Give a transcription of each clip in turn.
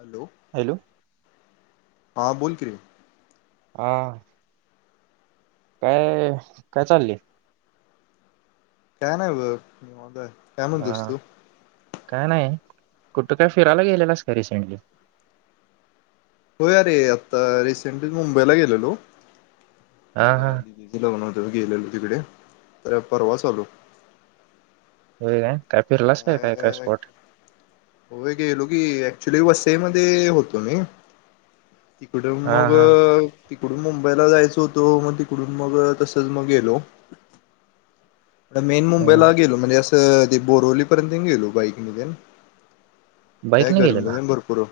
Hello hello हां बोल की रे हा काय काय चाललय. काय नाही बघ निवांत हाय हा काय नाही कुठं काय फिरायला गेलेलास काय रिसेंटली. होय आरे आता रिसेंटली मुंबईला गेलेलो. हा हा ते दीदीच लग्न हो गेलेलो तिकडे तर परवास आलो होय काय. काय फिरलास काय काय काय अ स्पॉट होय गेलो की ऍक्चुली वस मध्ये होतो मी तिकडं हा मग हा तिकडून मुंबईला जायच होतो मग तिकडून मग तसच मग गेलो मेन हम्म मुंबईला गेलो म्हणजे आस त ते बोरवली पर्यंत गेलो बाईकन तेन बाईक ये न गेलेला गर्मी भरपूर ओ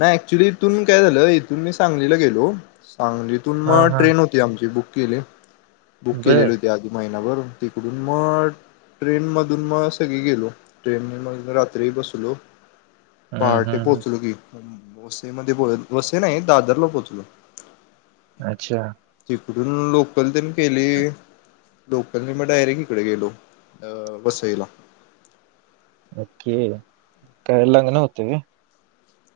नाही ऍक्च्युली इथून काय झालं, इथून मी सांगलीला गेलो सांगलीतून हा मग हा ट्रेन होती, आमची बुक केले बुक बर केलेली होती आधी महि गेल्यावर तिकडून म ट्रेन मध धून म सगळी गेलो ट्रेन मग रात्री बसलो. हम्म पहाटे हम्म हम्म पोचलो की वसइमध्ये [unintelligible] वसइ नाइ, दादरला पोचलो. अच्छा. तीकडून लोकल तेन केली लोकलने मग डायरेक्ट इकडे गेलो अं वसईला. ओके. काय लग्न होत काय?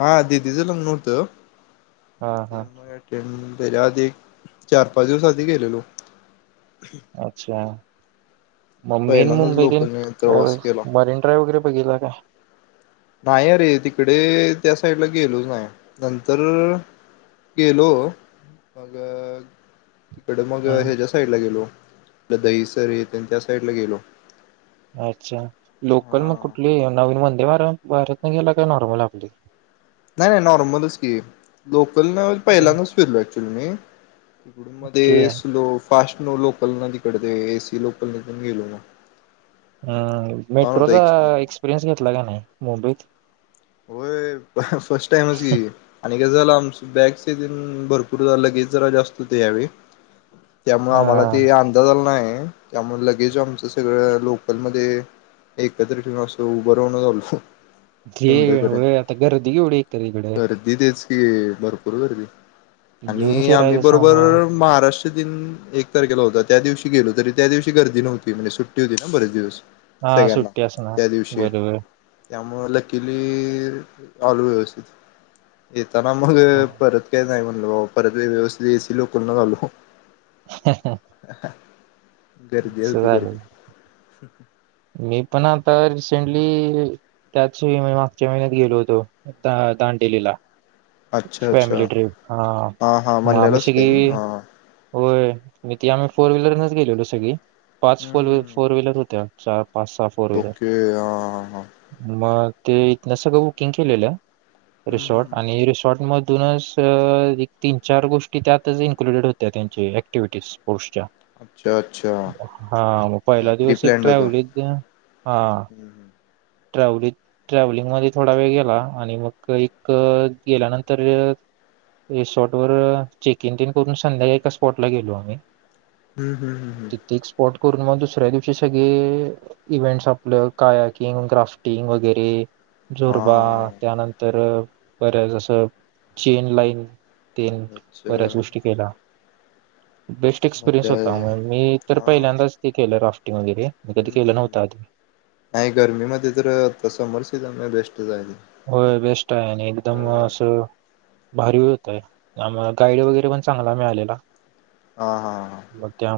हा दीदी च लग्न हुत. हा हा ते म अटेंन तेज्या आधी चार पाच दिवस आधी गेलेलो. अच्छा. [unintelligible] पहिल्यांदाच मरीन लोकलने प्रवास केला ड्राईव्ह वैगरे बघितला काय? नाइ अरे तिकडे त्या साईडला गेलो नाइ नंतर गेलो मग तिकडं मग हम्म हेज्या साईड ला गेलो पल दहिसरे तेन त्या साईडला गेलो. अच्छा लोकल मग हा कुठली नवीन मध [unintelligible] वाऱ्यात नं गेला काय नॉर्मल आपली. नाइ नाइ नॉर्मलच कि लोक लोकलन पहिल्यां दाच फिरलोय. तुम्ही. तिकडून मध्ये ओके स्लोप फास्ट न लोकल न तिकडं ते एसी लोकल तेन गेलो ना. अ मेट्रोचा एक्सपिरियन्स घेतला का नाइ मुंबईत. होय फर्स्ट टाईमच की आणि झाल आमचं बॅग च तेन भरपूर लगेज जरा जास्त होत यावेळी. त्यामुळे हा आम्हाला ते अंदाज आला नाइ. त्यामुळे लगेज आमच सगळं लोकल मध्ये एकत्र ठेवून असं उभ राहून च आलो. घे मुंबईपर्यंत. व्हय आता गर्दी केवढी इत्या तिकड. ते भरपूर गर्दी घेऊन आणि आम्ही फिरायचं बरोबर सामान महाराष्ट्र दिन एक तारखेला होता त्या दिवशी गेलो तरी त्या दिवशी गर्दी नव्हती म्हणे सुट्टी होती ना बरेच दिवस. हा सुट्टी असनार बरोबर. त्यामुळ. लगेच आलो व्यवस्थित. येताना मग हा, परत काही नाही म्हटल म परत व्यवस्थित एसी लोकलच आलो. ह [inaudible] गर्दी होती गर्दी. मी पण आता रिसेंटली त्याच मागच्या महिन्यात गेलो होतो आता दांडेलीला. अच्छा अच्छा फॅमिली ट्रिप हा आम्ही म्हणलेलाच काय सगळी हा होय मी ते आम्ही फोर व्हीलरनच गेलेलो सगळे. पाच हम्म फोर हम्म हम्म फोर व्हीलर होत्या. चार. पाच सहा फोर व्हीलर ओके आ हा. मग ते इथनं सगळं बुकिंग केलेलं. हम्म हम्म रिसॉर्ट हम्म. आणि रिस्.. मधूनच एक तीन चार गोष्टी त्यातच इन्क्लुडेड होत्या त्यांची ऍक्टिव्हिटीज. अच्छा अच्छा हा मग पहिला प्री दिवस एक प्लॅन्ड होतं ट्रॅव्हलीत गेला हा. हम्म हम्म ट्रॅव्हलि् ट्रॅव्हलिंग मध्ये थोडा वेळ गेला आणि मग एक गेल्यानंतर रिसॉर्ट वर चेकिंग तेन करून संध्याकाळी एका स्पॉट ला गेलो आम्ही. हम्म हम्म हम्म हम्म. पूर्ण मग दुसऱ्या दिवशी सगळे इव्हेंटस आपलं काय इन क्राफ्टिंग वगैरे. जोरबा हा त्यानंतर परत असं चेन लाईन. तेन अच्छा बऱ्याच गोष्टी केल्या. बेस्ट एक्सपिरियन्स मज्जा होता, आहे मग मी तर हा पहिल्यांदाच हे केलं राफ्टिंग. वगैरे, मी कधी केल नव्हता आधी. ही तर आता समर सीजन हाय बेस्ट. जाईल होय बेस्ट आहे आणि अ एकदमं असं भारी भी होत. आम्हाला गाईड वगैरे पण चांगला मिळालेला. हा हा हा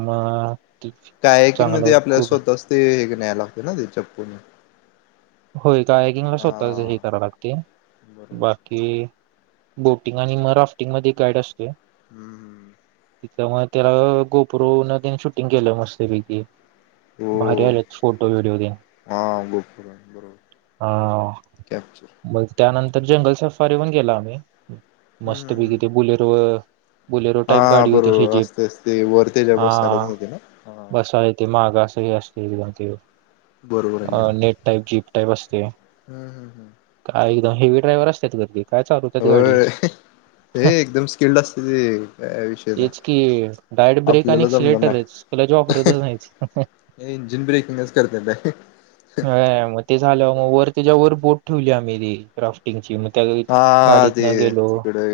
[inaudible] डायटिंग चांगलं मध्ये आपल्याला खूप स्वतःच ते हे नाही लागते ना ते जपून होय डायटिंग मला स्वतःच हे कराव लागते, बरोबर बाकी बोटिंग आणि म राफ्टिंग मध्ये एक गाईड असते. हम्म त्यामुळे त्याला गोपरूला त्याने शूटिंग केलं मस्तपैकी. हो भारी आलेत फोटो व्हडिओ ते. हा गोपुर बरोबर हा कॅप्चर मग त्यानं तर जंगल सफारीहुन गेला आम्ही. हम्म मस्त हम्म पैकी हम्म त्या बुलेटवर हा बरोबर असते असते वरती हा व्यवस्था नाही केला हा सगळे असलीच राहत्यात बरोबर आहे अ नेट टाईपची बसत्या ते हम्म हम्म हम्म काय एकदा हेवी ड्रायवर असतात तर ते होय हे एकदम स्किल्ड असते ते काय विषयच नाही तेच की डायरेक्ट ब्रेक आणि आपल्याला जमणार एक्सिलेटरच क्लच नाही वापरतच नाहीत इंजिन ब्रेकिंगच करते व्हय मग ते झालं मग वर त्याच्या वर बोट तुझ्या मेरी राॅऊस्टिंग हा ते तिकडे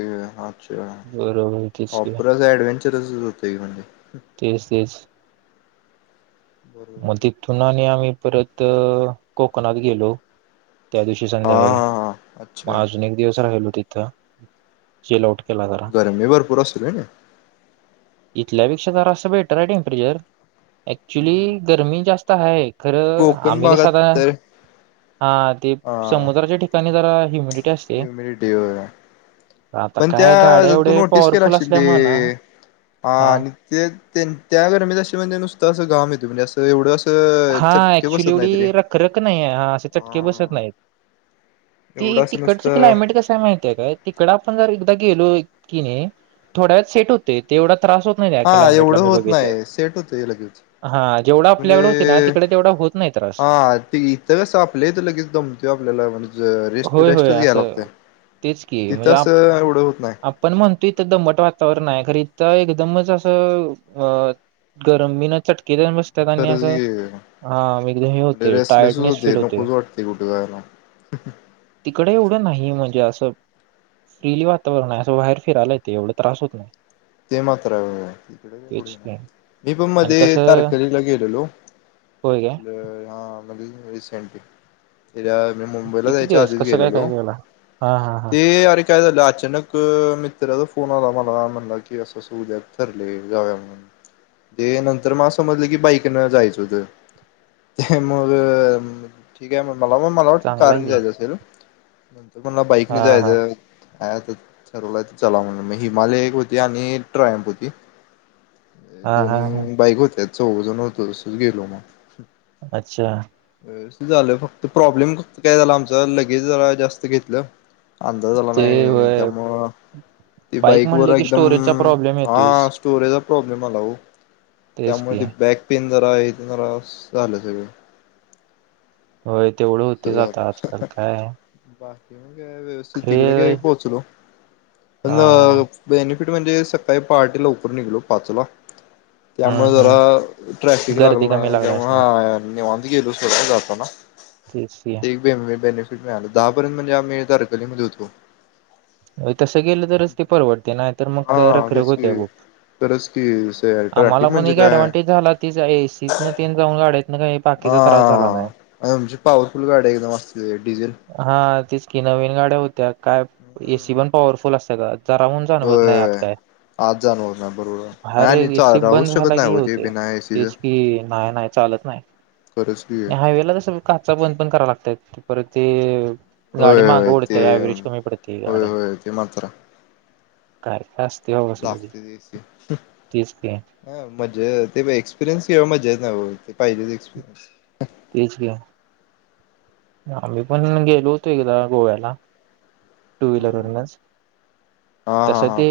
अच्छा बरोबर तेच की वापर ऍडव्हेंचरस होत म्हणजे तेच तेच बरोबर मग आहे. तिथून आणि आम्ही परत कोकणात गेलो त्या दिवशी हा संध्याकाळी हा हा मग अच्छा अजून एक दिवस राहिलो तिथे जेलाऊट गर्मी भरपूर असत्या का नाही ह्यापेक्षा जरा बेटर आहे टेंपरेचर ऍक्चुली नी गरमी जास्त ते तर आहे खरं कोकण आम्ही तर भागात सकाळी हा ते समुद्राच्या ठिकाणी जरा आहे ह्युमिनिटी होय आता पण त्या काय गाड्या हेच्यातून एवढे नोटीस केला पॉवरफुल असशील असल्यामुळे ना ते हा आणि ते त्या गर्मीत म्हणजे नुसतं अस म्हणजे असं एवढं असं हा चटके ऍक्च्युली बसत नाहीत रे एवढी रखरख नाही आहे हा असे चटके बसत नाहीत ती एवढं असं तिकडच नुसतं क्लायमेट कस आहे माहिती आहे काय, तिकड आपण जर गेलो किणी थोड्या वेळात सेट होते तेवढ त्रास होत नाही काय हा क्लायमेटला एवढं होत बघितल्यावर, नाही सेट हा जेवढ आपल्याकड ते हा ते इथ कस आपल्या इथ लगेच दमतय आपल्याला म्हणजे रेस्ट होय होय रेस्टच घ्याय लागतोय असं तेच की तिथं म्हणजे आप- असं एवढं होत नाय. आपण म्हणतो इथं दमट वातावरण आहे खरं एकदमच असं अ गरमी न चट किरण बसत्यात आणि खरंच असं की हा एकदम हे म्हणजे होते रेस्टलेसच टायर्टनेस फील होते होतोय, नकोच वाटते कुठे जायला तिकड असं नाहीये एवढं नाहीये म्हणजे असं फ्रीली वातावरण आहे असं बाहेर फिरायला येत एवढं त्रास होत नाही. ते मात्र हाय हिकडं एवढ नई, तेच नाही होय मी पण आणि मध्ये कसं तारकर्लीला गेलेलो. होय काय आपल हा. रिसेंटली. यार मी मुंबईला किती जायच्या दिवस आधीच कसं काय काय गेलालो, केला हा हा हा ते अरे काय झालं अचानक मित्र कोणाला मला [unintelligible] अस अस उद्या ठरलय जाऊया म्हणून, ते नंतर मला असं समजलं की बाईकनं जायचं होत. ते मग ठीके म मला म मला वटल चांगला आहे कारन की जायचं असेल. [unintelligible] [inaudible] मला हा बाईकने हा जायच. आता ठरवलाय चला मनून मी हिमालय यानी ट्रमपुती. हा हा हा दोन बाईक होत्या. चौघंजण होतो तसच गेलो मग. अच्छा. झालं फक्त प्रॉब्लेम फक्त काय झाला आमचा लगेज जरा जास्त घेतलं. अंदाज आला ते नाइ होय त्यामुळं ती बाईक वर म्हणले की स्टोरेजचा हम्म प्रॉब्लेम हा येतोयस स्टोरे [unintelligible] प्रोब्लेम आला ओ. तेच त्यामुळे की ते बॅक पेन जरा आहे [unintelligible] झालं सगळं व्हय. तेवढं असं होतील आाता आजकाल काय का व्यवस्थित तिकडे काय खरे पोचलो. [unintelligible] [unintelligible] हा ट म्हणजे सकाळी पहाटे लवकर निघलो पाचला. हम्म त्यामुळं हम्म जरा ट्रॅफिक गर्दी लागलं कमी ना लागली त्यामुळं असणार हा निवांत गेलो सोड जाताना तेच की ते बे मी [unintelligible] [unintelligible] दापर्यंत म्हणजे आमी तारकलीमधे होतो. तसं गेलं तरच ते परवडते. नाइ तर मग हा रखरख तेच होत्या की बघ. खरंच की आम्हाला ट्रॅफिक पण म्हणजे एक काय ऍडव्हनटेज झाला तीजा ए सी तण तेन जाऊन गाड्या हाईत हा आमची पावरफुल गाडी एकदम असली डिजेल हा तेच की नवीन गाड्या होत्या काय ए सी पण पॉवरफुल अस रात जराउन जाणवत नाई आत होय काय, आज जाणवत नाही बरोबर नाही भाहेर आणि एसी राहूच बंद शकत झाला नाही की हे हो ते होतंय. बिना एसीच तेच कि नाय नाय चालत नाही. खरंच की हायवेला कसं काचा बंद पण करा लागत्यात. परत ते गाडी होय मागं होय ते उडत्या. व्हायब्रेशन होई पडत होय होय ते म्हातार काय तास लागते दिवशी तेच की ह मजा ते एक्सपिरियन्स कींवा मजा येत नाही बघा ते पाहिजेच एक्सपिरियन्स तेच घ्या आम्ही पण गेलो होतो एकदा गोव्याला. टू हम्म हम्म व्हीलरवरनच हम् हा तस हा हा ते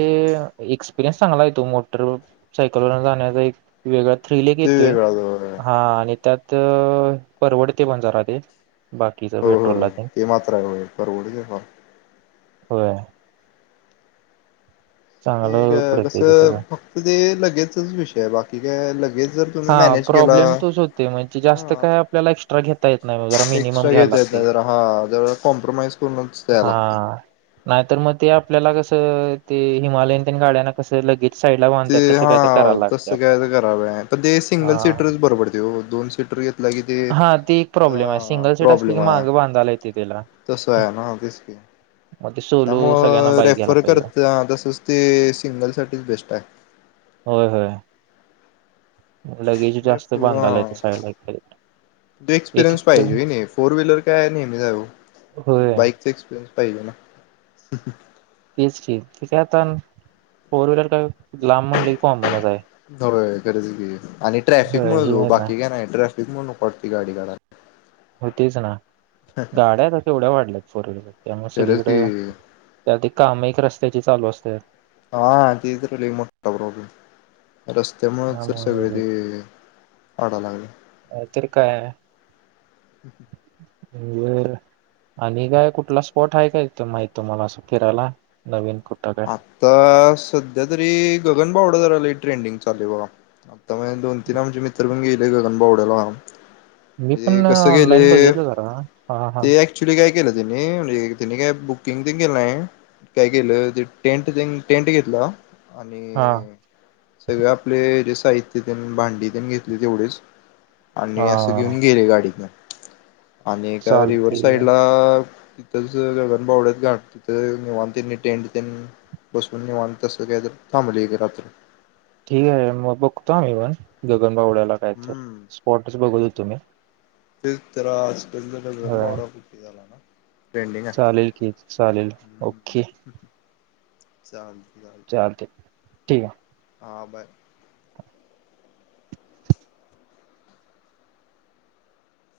एक्स ल्यास चागलाय तो मोटर व सायकलवर जाण्याचा एक वेगळा थ्री लेक ते येतोय वेगळा हा आणि त्यात तर परवडते म जारा ते बाकीच हो हो हो पेट्रोलला ते मात्र आहे बघा परवडीयल होय ते चांगलं पडतय ते कसं सगळं फक्त ते लगेचच विषय बा ठीक आहे लगेच जर तुम्ही हा मॅनेज केला प्रॉब्लेम तोच होतोय म्हणजे जास्त हा काय आपल्याला एक्स्ट्रा घेता येत नाही बघा. जरा मिनिमम एक्स्ट्रा घ्या घेता येत लागते. नाही जरा हा जरा कॉम्प्रोमाइज करूनच द्याय लागते हा नाहीतर मग ते आपल्याला कसं ते हिमालयन गाड्यांना ते कसं लगे ते हां तसं काय तर करावें ते सिंगल हा सीटरच परवडते हो. दोन सीटर घेतला की ते हा ते एक अ प्रॉब्लेम आहे सिंगल सीट असली प्रॉब्लेम की हाय. मागं बांधायला येते त्याला तसं हाय हा तेच कि मग ते सोलो सगळ्यांना त्यामुळं बाईक घ्यायला रेफर पाहिजे करत तसच ते सिंगल साठीच बेस्ट हाय. होय होय लगेज जास्त बांधाला येत साईडला एकडे [inaudible] पाहिजे होय ना ठीकयातान फोर व्हीलर काय हो हो खरंच की आणि ट्रॅफिक होय मुळच हे हो नाही ना बाकी काय नाही ट्रॅफी मगं नको वाटती गाडी काढायला. होय तेच ना गाड्या आता केवढ्या वाढल्यात फोर व्हीलर त्यामुळे खरंच की सगळीकडे त्या काम एक रस्त्या ते चालू असते. हा ते तर लयी मोठा प्रॉब्लेम रस्त्यामुळेच सगळं त्यामुळे ते वाडा लागलायं नाही तर काय [unintelligible] [inaudible] आता सध्या तरी गगन बावडा जरा लय ट्रेंडिंग चालूय बघा. त्यामुळे दोन तिन आमची मित्र पण गेलती- आणि गगन बावडयाला मी पण ऑनलाईन बघितलं जरा हा हा के तिनि म्हणजे तेने काय बुकिंग तेन केलंय काय केलं टेंट, टेंट घेरलं? आणि, हा सगळे आपले जे साहित्य तेन भांडी तेन घेतले तेवढेच आणि असं हा घेऊन गेले गाडीतून आणि का रिव्हर चालतंय साईडला [unintelligible] तेन बसून निवांन तसं काय तर थांबली एक ठीक आहे मगं बघतो आम्ही पण गगन बावडयला काय तर हम्म स्पॉटच बघत होतो मी [unintelligible] होय [unintelligible] ट्रेंडिंग आहे. चालेल की चालेल ओके [inaudible] चालतयं ठीक आहे. हा बरं,